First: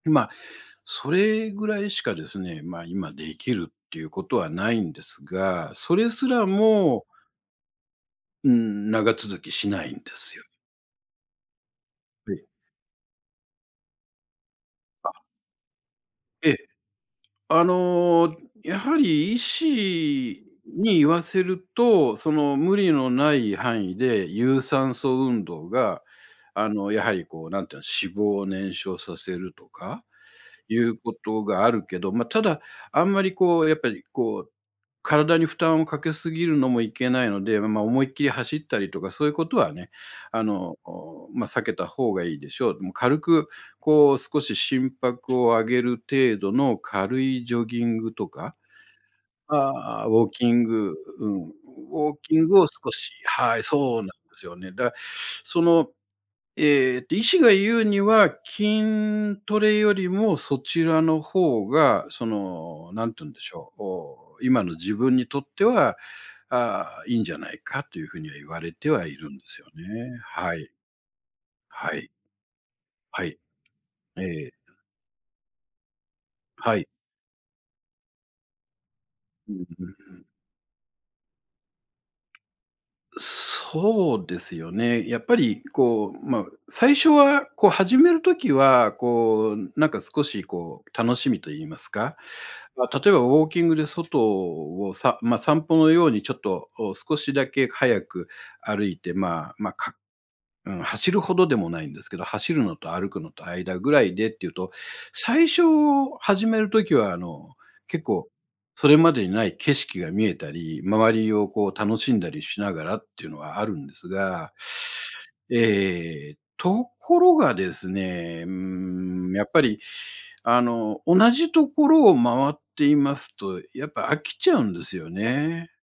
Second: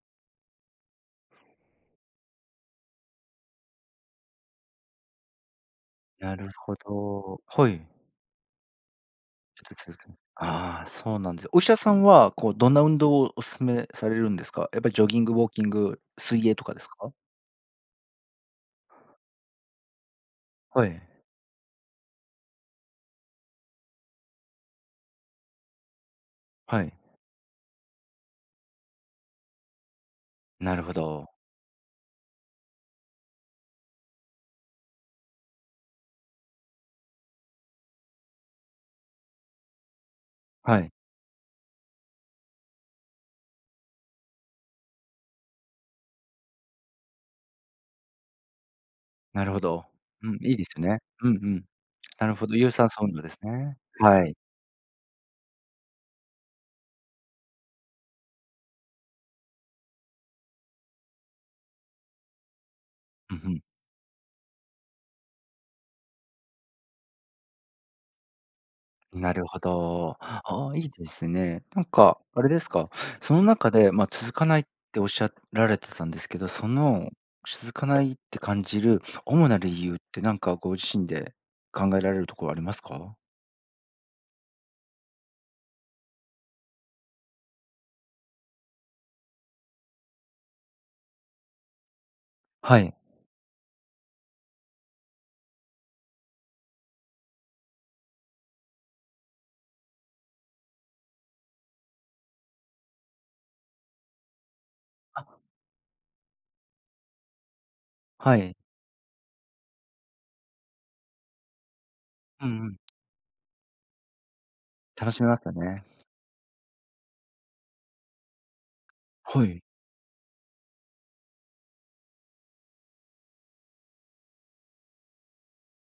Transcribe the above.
んま、それぐらいしかですね、まあ、今できるっていうことはないんですが、それすならるほもど、はい。うーん、長続きしないんで [unintelligible] すよ。ああ、そうなんです。お医者さんは、べい。こう、どんな運動をおすすめされるんですか？やっぱりジョギあ。ング、ウォーキング、水え泳え。とかですか？あの、やはり医師はにい。言わせると、その、無理のない範囲で、有酸素運動が、あはの、い。やはりこう何て言うの、脂肪を燃焼させるとか、ないるほうこど。とがあるけど、まあ、ただあんまりこう、やっぱりこう、体に負担をかけすぎるのもいけないので、ま、思いっきり走ったりとか、そういうことはね、あの、はい。お、まあ、避けた方がいいでしょう、もう軽くこう、少し心拍を上げる程度の軽いジョギングとか。なるほど。ああ、ウォーうん、キいいンですグ、ね。ううんん、うウん。ォーなるキンほど、グを有少酸素し運動ですはい、ね。そうなんではい。すよね。だかその、えっと、医師が言うには、筋トレよりもそちらの方が、その、何てとんう、でふしん。ょう、こう、今の自分にとっては、ああ、いいんじゃないか、というふうには言われてはいるなんでるほすよね、ど。あはい。あ、いいですね。なんはい。かあれですか、はそい。の中でまあ、え続かえ。ないっておっしゃられてたんですけど、そはい。の、しずかないって感じる主うん、なう理由っーて、ん。なんかご自身で考えられるとこありますか？そうですよね、やっぱりこう、まあ、最初はこう始める時は、こう、なんか少しこう、楽しみと言いますか、はまい。あ、例えばウォーキングで外を、さまあ、散歩のようにちょっとを少しだけ早く歩いて、まあ、ま、かうん、走るほどでもないんですけど、走るのと歩くのと間ぐらいでっていうと、あっ。最初始めるときは、あの、結構、はい。それまでにない景色が見えたり、周りをこう楽しんだりうしんうなん。がらっていうのはあるんですが、楽しめますよね。ええ、ところがですね、うーん、やはっぱい。りあの、同じところを回っていますと、やっぱ飽きちゃうんですよね。